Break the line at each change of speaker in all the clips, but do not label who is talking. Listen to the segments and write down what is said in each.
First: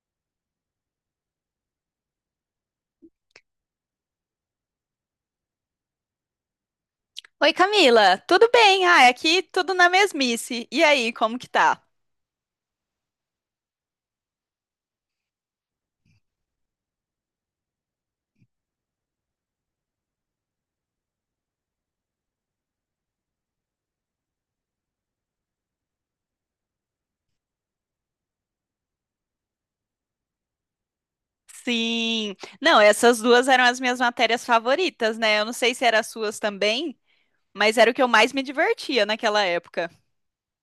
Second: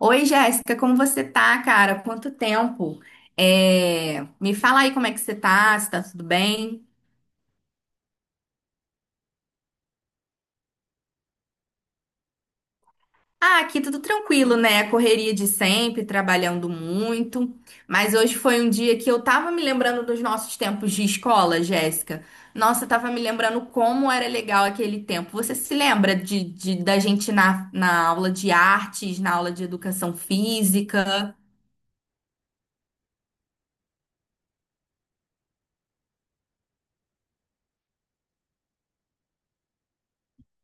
Oi, Jéssica, como você tá, cara? Quanto tempo? Me fala aí como é que você tá, se tá tudo bem?
Oi, Camila, tudo bem? Ah, aqui tudo na mesmice. E aí, como que tá?
Ah, aqui tudo tranquilo, né? Correria de sempre, trabalhando muito. Mas hoje foi um dia que eu tava me lembrando dos nossos tempos de escola, Jéssica. Nossa, eu tava me lembrando como era legal aquele tempo. Você se lembra da gente na aula de artes, na aula de educação física?
Sim. Não, essas duas eram as minhas matérias favoritas, né? Eu não sei se eram as suas também, mas era o que eu mais me divertia naquela época.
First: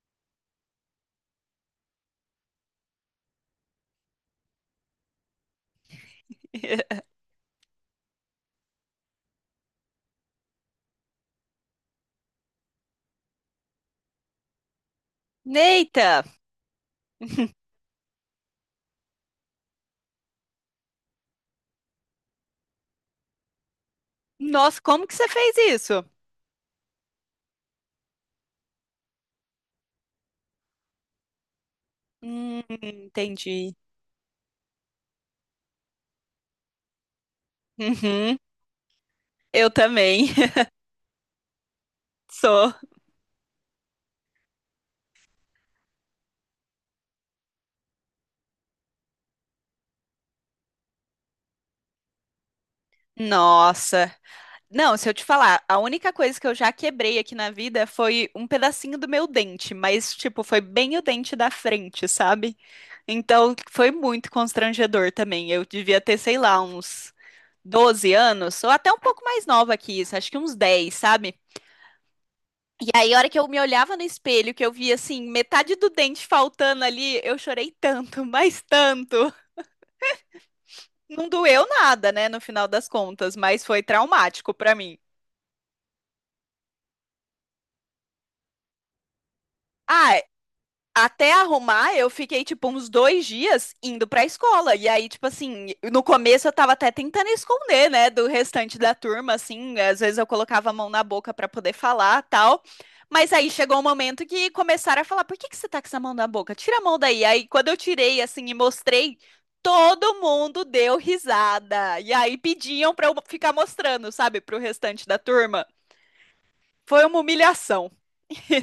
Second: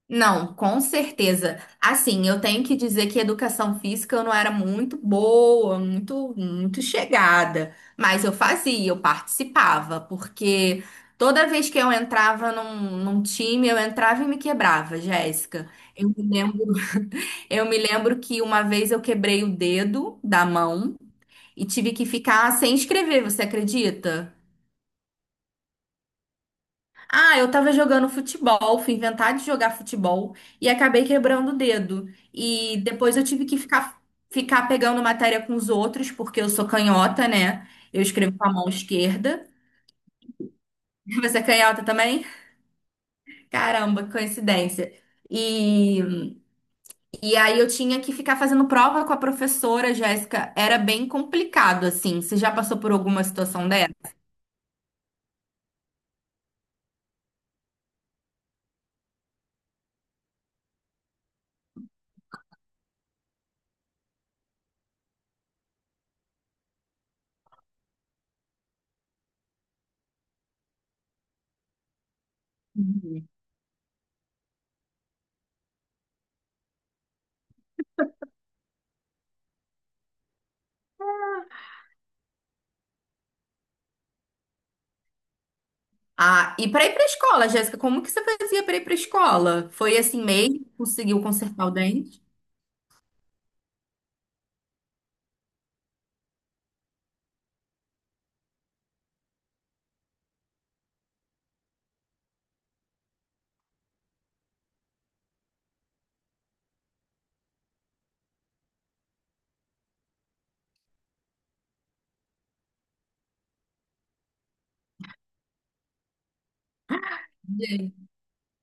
Não, com certeza. Assim, eu tenho que dizer que educação física eu não era muito boa, muito, muito chegada, mas eu fazia, eu participava, porque toda vez que eu entrava num time, eu entrava e me quebrava, Jéssica.
Neita!
Eu me lembro, eu me lembro que uma vez eu quebrei o dedo da mão e tive que ficar sem escrever, você acredita?
Nossa, como que você fez isso?
Ah, eu tava jogando futebol, fui inventar de jogar futebol e acabei quebrando o dedo. E depois eu tive que
Entendi.
ficar pegando matéria com os outros, porque eu sou canhota, né? Eu escrevo
Uhum,
com a mão esquerda.
eu também.
Você é canhota também?
Sou.
Caramba, que coincidência. E, e aí eu tinha que ficar fazendo prova com a professora, Jéssica. Era bem complicado, assim. Você já passou por alguma situação
Nossa. Não, se eu te falar, a única coisa que eu já quebrei aqui na vida foi um pedacinho do meu dente, mas, tipo, foi bem o dente da frente, sabe? Então, foi muito constrangedor também. Eu devia ter, sei lá, uns 12 anos, ou até um pouco mais nova que isso, acho que uns 10, sabe? E aí, a
dessa?
hora que eu me olhava no espelho, que eu via, assim, metade do dente faltando ali, eu chorei tanto, mas tanto. Não doeu nada, né, no final das contas, mas foi traumático pra mim.
Ah, e para ir para escola, Jéssica, como que você fazia para ir para escola? Foi
Ah,
assim mesmo? Conseguiu
até
consertar o
arrumar, eu
dente?
fiquei, tipo, uns 2 dias indo pra escola. E aí, tipo assim, no começo eu tava até tentando esconder, né, do restante da turma, assim. Às vezes eu colocava a mão na boca pra poder falar, tal. Mas aí chegou um momento que começaram a falar: por que que você tá com essa mão na boca? Tira a mão daí. Aí, quando eu tirei, assim, e mostrei, todo mundo deu risada. E aí pediam pra eu ficar mostrando, sabe, pro restante da turma. Foi uma humilhação.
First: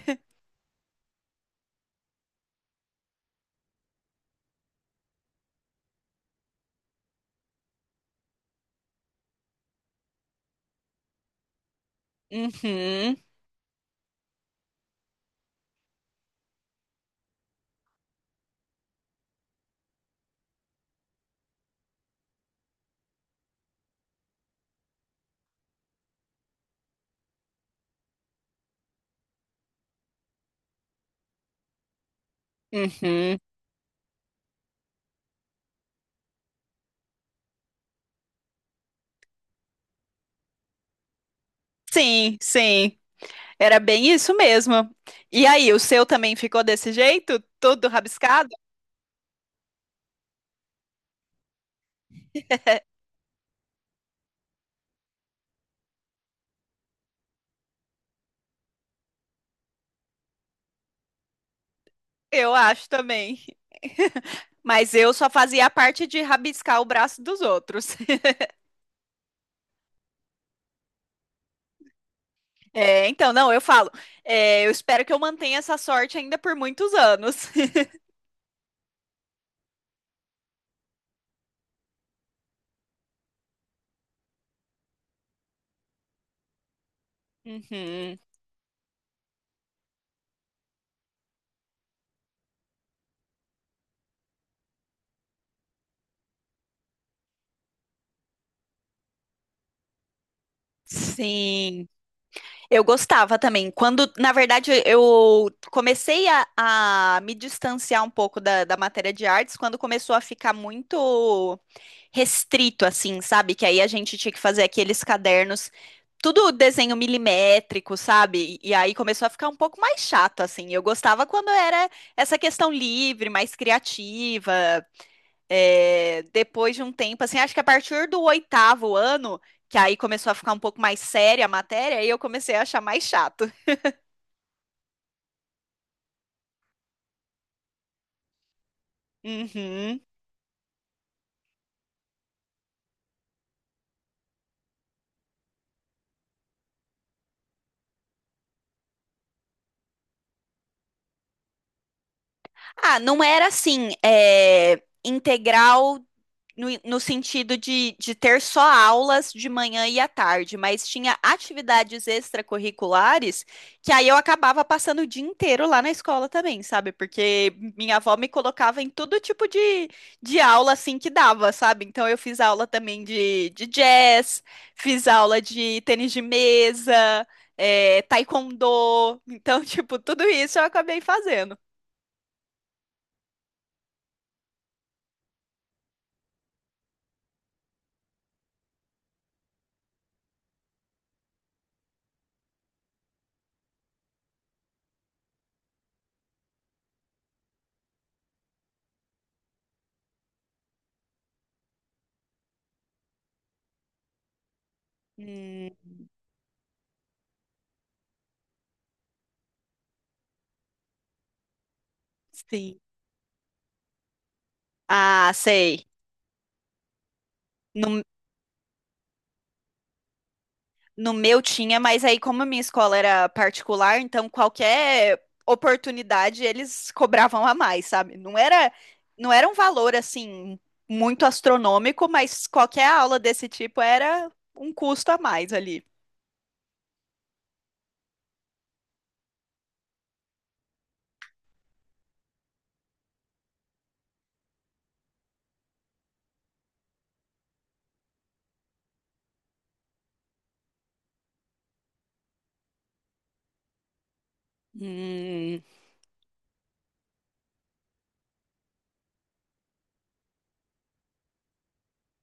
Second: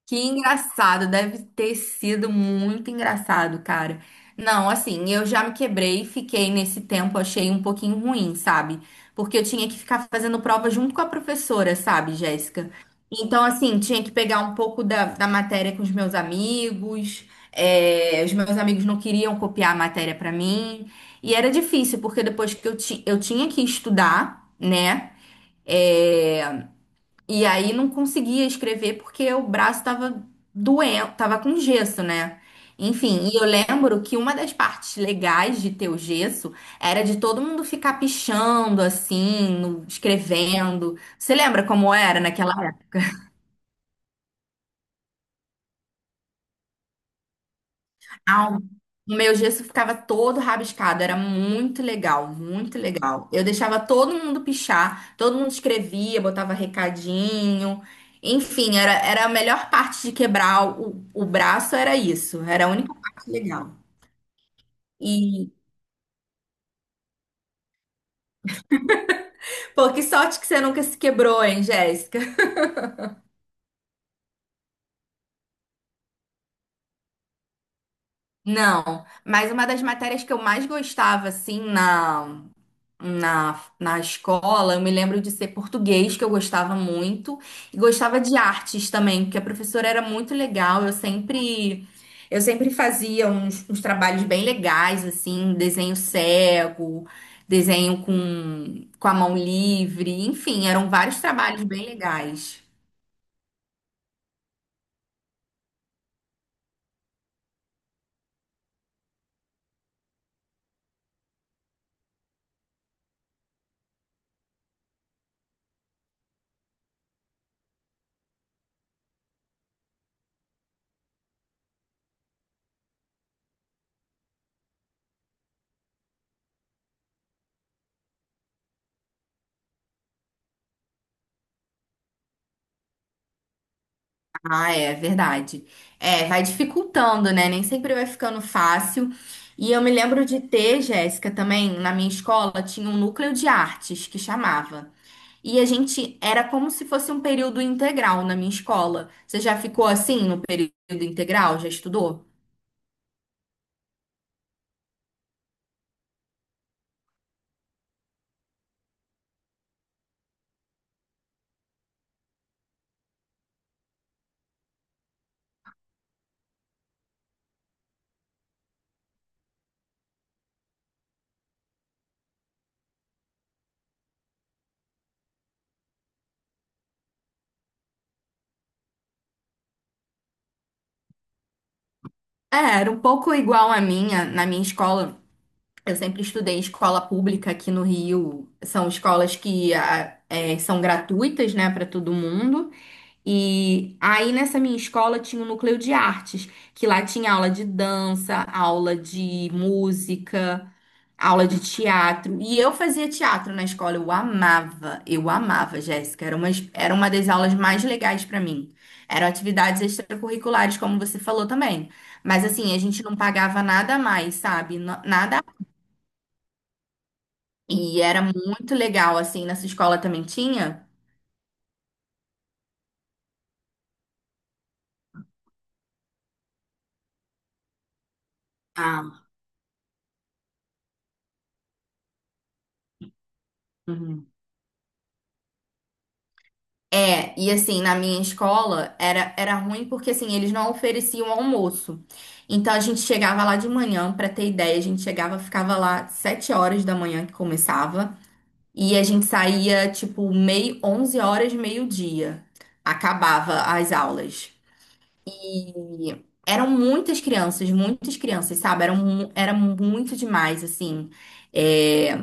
Que engraçado, deve ter sido muito engraçado, cara. Não, assim, eu já me quebrei, fiquei nesse tempo, achei um pouquinho ruim, sabe? Porque eu tinha que ficar fazendo prova junto com a professora, sabe, Jéssica?
Uhum,
Então, assim, tinha que pegar um pouco da matéria com os meus amigos, os meus amigos não queriam copiar a matéria pra mim, e era difícil, porque depois que eu tinha que estudar, né? É, e aí não conseguia escrever porque o braço tava doendo, tava com gesso, né? Enfim, e
uhum.
eu lembro que uma das partes legais de ter o gesso era de todo mundo ficar pichando assim, escrevendo. Você lembra como era
Sim,
naquela.
sim. Era bem isso mesmo. E aí, o seu também ficou desse jeito? Todo rabiscado?
Ah, o meu gesso ficava todo rabiscado, era muito legal, muito legal. Eu deixava todo mundo pichar, todo mundo escrevia, botava recadinho. Enfim, era a melhor parte de quebrar o braço, era isso.
Eu
Era a
acho
única parte
também.
legal.
Mas eu só
E,
fazia a parte de rabiscar o braço dos outros.
pô, que sorte que você nunca se quebrou, hein, Jéssica?
É, então, não, eu falo. É, eu espero que eu mantenha essa sorte ainda por muitos anos.
Não, mas uma das matérias que eu mais gostava, assim, na escola, eu me lembro de ser português, que eu gostava muito, e
Uhum.
gostava de artes também, porque a professora era muito legal, eu sempre fazia uns trabalhos bem legais, assim, desenho cego, desenho com a mão livre, enfim, eram vários trabalhos bem
Sim,
legais.
eu gostava também. Quando, na verdade, eu comecei a me distanciar um pouco da matéria de artes, quando começou a ficar muito restrito, assim, sabe? Que aí a gente tinha que fazer aqueles cadernos, tudo desenho milimétrico, sabe? E aí começou a ficar um pouco mais chato, assim. Eu gostava quando era essa questão livre, mais criativa. É, depois de um tempo, assim, acho que a partir do oitavo ano, que aí começou a ficar um pouco mais séria a matéria, aí eu comecei a achar mais chato.
Ah, é verdade. É, vai dificultando, né? Nem sempre vai ficando fácil. E eu me
Uhum.
lembro de ter, Jéssica, também, na minha escola, tinha um núcleo de artes que chamava. E a gente era como se fosse um período integral na minha escola. Você já ficou assim no período integral? Já estudou?
Ah, não era assim, é, integral no, no sentido de ter só aulas de manhã e à tarde, mas tinha atividades extracurriculares que aí eu acabava passando o dia inteiro lá na escola também, sabe? Porque minha avó me colocava em todo tipo de aula assim que dava, sabe? Então eu fiz aula também de jazz, fiz aula de tênis de mesa, é, taekwondo. Então, tipo, tudo isso eu acabei fazendo.
É, era um pouco igual a minha, na minha escola. Eu sempre estudei em escola pública aqui no Rio. São escolas que são gratuitas, né, para todo mundo. E aí nessa minha escola tinha um núcleo de artes, que lá tinha aula de dança, aula de música, aula de teatro. E eu fazia teatro na escola, eu amava,
Hum,
Jéssica. Era uma das aulas mais legais pra mim. Eram atividades extracurriculares, como você falou também. Mas assim, a
sim.
gente não pagava nada a mais, sabe?
Ah,
Nada.
sei. No
E era muito legal, assim, nessa escola também tinha.
No meu tinha, mas aí, como a minha escola era particular, então qualquer oportunidade eles cobravam a mais, sabe? Não era,
Ah.
não era um valor assim muito astronômico, mas qualquer aula desse tipo era
Uhum.
um custo a mais ali.
É, e assim, na minha escola era ruim porque assim, eles não ofereciam almoço. Então a gente chegava lá de manhã, pra ter ideia, a gente chegava, ficava lá 7 horas da manhã que começava, e a gente saía tipo meio 11 horas, meio-dia. Acabava as aulas.
Hum,
E eram muitas crianças, sabe? Era muito demais assim. É,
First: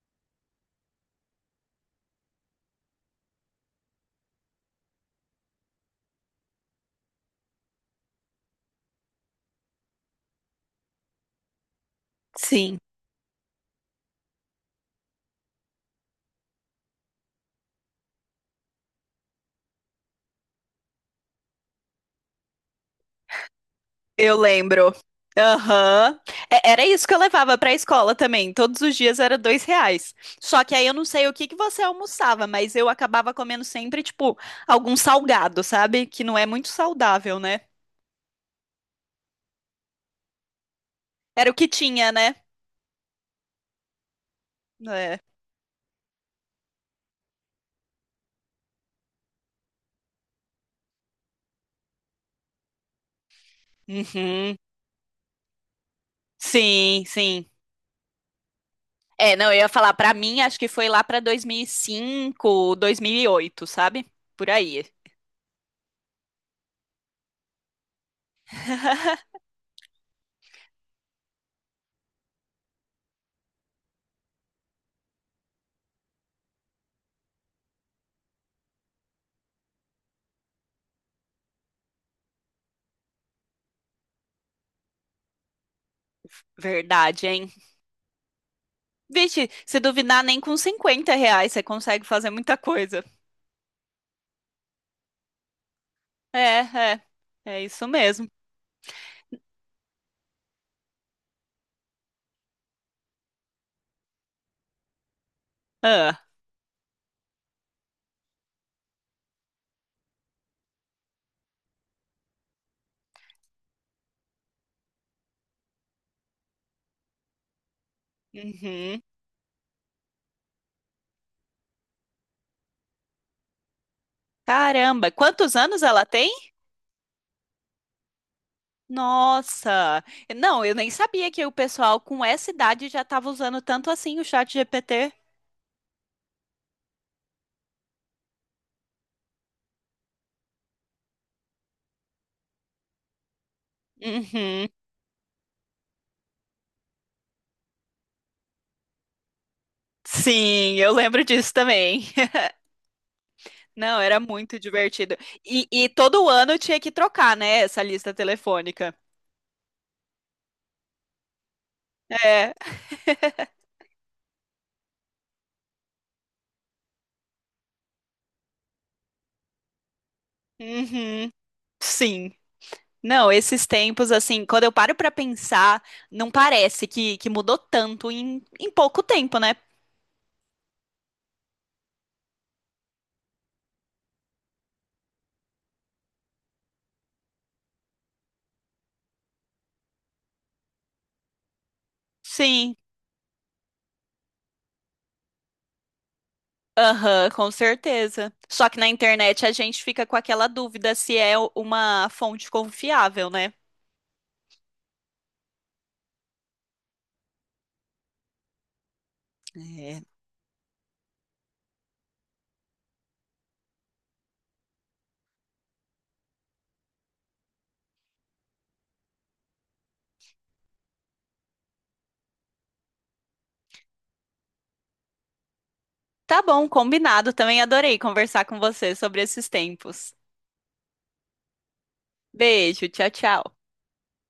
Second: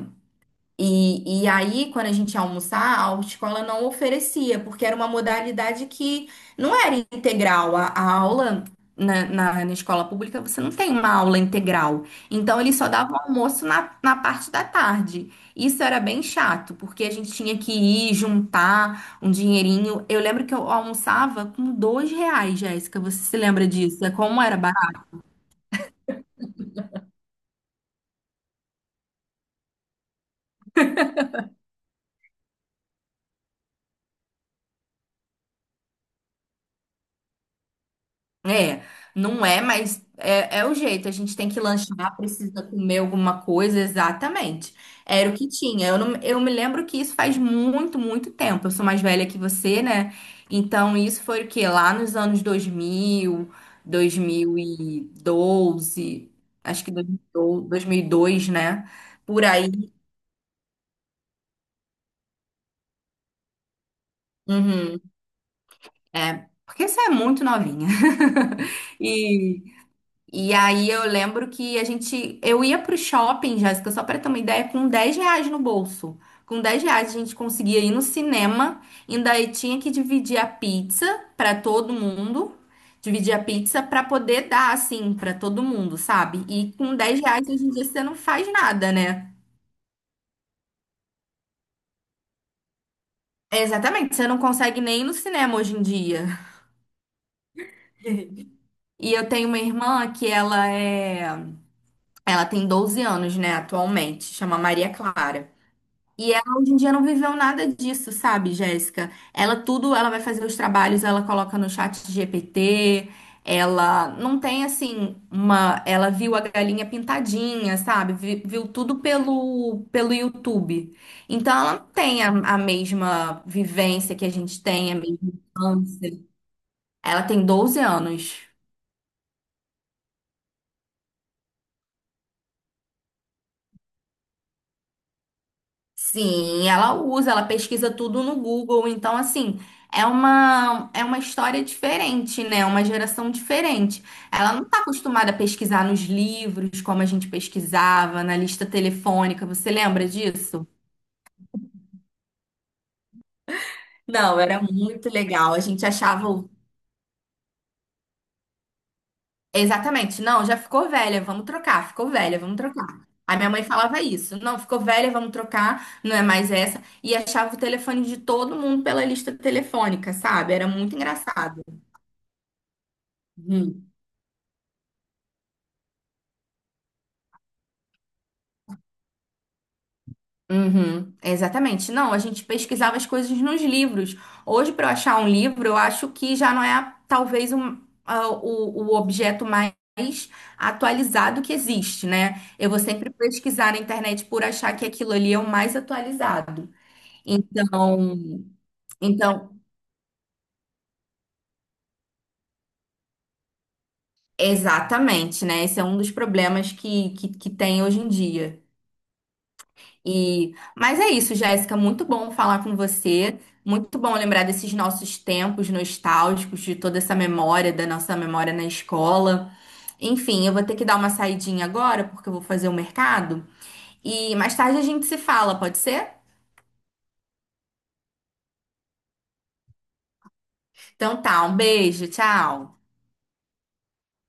e aí, quando a gente ia almoçar, a autoescola não oferecia, porque era uma modalidade que não era integral. A aula na escola pública, você não tem uma aula integral. Então, eles
sim.
só davam almoço na parte da tarde. Isso era bem chato, porque a gente tinha que ir juntar um dinheirinho. Eu lembro que eu almoçava com R$ 2, Jéssica. Você se lembra disso?
Eu
Como era.
lembro. Aham. É- Era isso que eu levava para a escola também. Todos os dias era R$ 2. Só que aí eu não sei o que que você almoçava, mas eu acabava comendo sempre, tipo, algum salgado, sabe? Que não é muito saudável, né?
É, não é, mas é o jeito. A gente tem
Era o
que
que tinha,
lanchar,
né?
precisa comer alguma coisa, exatamente.
É.
Era o que tinha. Eu, não- eu me lembro que isso faz muito, muito tempo. Eu sou mais velha que você, né? Então, isso foi o quê? Lá nos anos dois mil, dois
Uhum.
mil e doze, acho que
Sim, sim.
2012, dois, 1002, né?
É,
Por
não, eu ia
aí.
falar, para mim, acho que foi lá para e cinco, 2008, sabe? Por aí.
Uhum, é, porque você é muito novinha. E. E aí eu lembro que a gente, eu ia pro shopping, Jéssica, só para ter uma ideia, com R$ 10 no bolso. Com R$ 10 a gente conseguia ir no cinema, ainda aí tinha que dividir a pizza para todo mundo, dividir a pizza para poder dar assim para todo mundo, sabe? E com 10
Verdade,
reais
hein?
hoje em dia você não faz nada, né?
Vixe, se duvidar, nem com R$ 50 você consegue fazer muita coisa.
Exatamente, você não consegue nem ir no cinema hoje em dia.
É, é. É isso mesmo.
E eu tenho uma irmã ela tem 12 anos, né, atualmente, chama Maria Clara.
Ah,
E ela hoje em dia não viveu nada disso, sabe, Jéssica? Ela tudo, ela vai fazer os trabalhos, ela coloca no chat GPT, ela não tem ela viu a galinha pintadinha, sabe? Viu, tudo
uhum.
pelo YouTube. Então ela não tem a mesma vivência que a gente tem, a
Caramba,
mesma
quantos anos ela
infância.
tem?
Ela tem 12 anos.
Nossa! Não, eu nem sabia que o pessoal com essa idade já estava usando tanto assim o chat GPT.
Sim, ela usa, ela pesquisa tudo no Google, então assim, é uma história diferente, né? Uma geração diferente. Ela não
Uhum.
está acostumada a pesquisar nos livros como a gente pesquisava, na lista telefônica, você lembra disso?
Sim, eu lembro disso também. Não, era
Não,
muito
era muito
divertido.
legal. A
E,
gente
e todo
achava o-
ano tinha que trocar, né, essa lista telefônica.
exatamente, não, já ficou velha, vamos trocar, ficou velha,
É.
vamos trocar. A minha mãe falava isso, não, ficou velha, vamos trocar, não é mais essa. E achava o telefone de todo mundo pela lista telefônica, sabe? Era muito
Uhum.
engraçado.
Sim. Não, esses
Uhum.
tempos, assim, quando eu paro pra pensar, não parece que mudou tanto em pouco tempo, né?
Uhum, exatamente. Não, a gente pesquisava as coisas nos livros. Hoje, para eu achar um livro, eu acho que já não talvez o objeto mais atualizado que existe, né? Eu
Sim,
vou sempre pesquisar na internet por achar que aquilo ali é o mais atualizado.
aham, com certeza.
Então,
Só que na internet a
então,
gente fica com aquela dúvida se é uma fonte confiável, né?
exatamente, né? Esse é um dos problemas que tem hoje em dia.
É.
Mas é isso, Jéssica, muito bom falar com você, muito bom lembrar desses nossos tempos nostálgicos, de toda essa memória, da nossa memória na escola. Enfim, eu vou ter que dar uma saidinha agora, porque eu vou fazer o mercado, e mais tarde a gente se fala, pode ser?
Tá bom, combinado. Também adorei conversar com você sobre esses tempos.
Então tá, um beijo, tchau.
Beijo, tchau, tchau.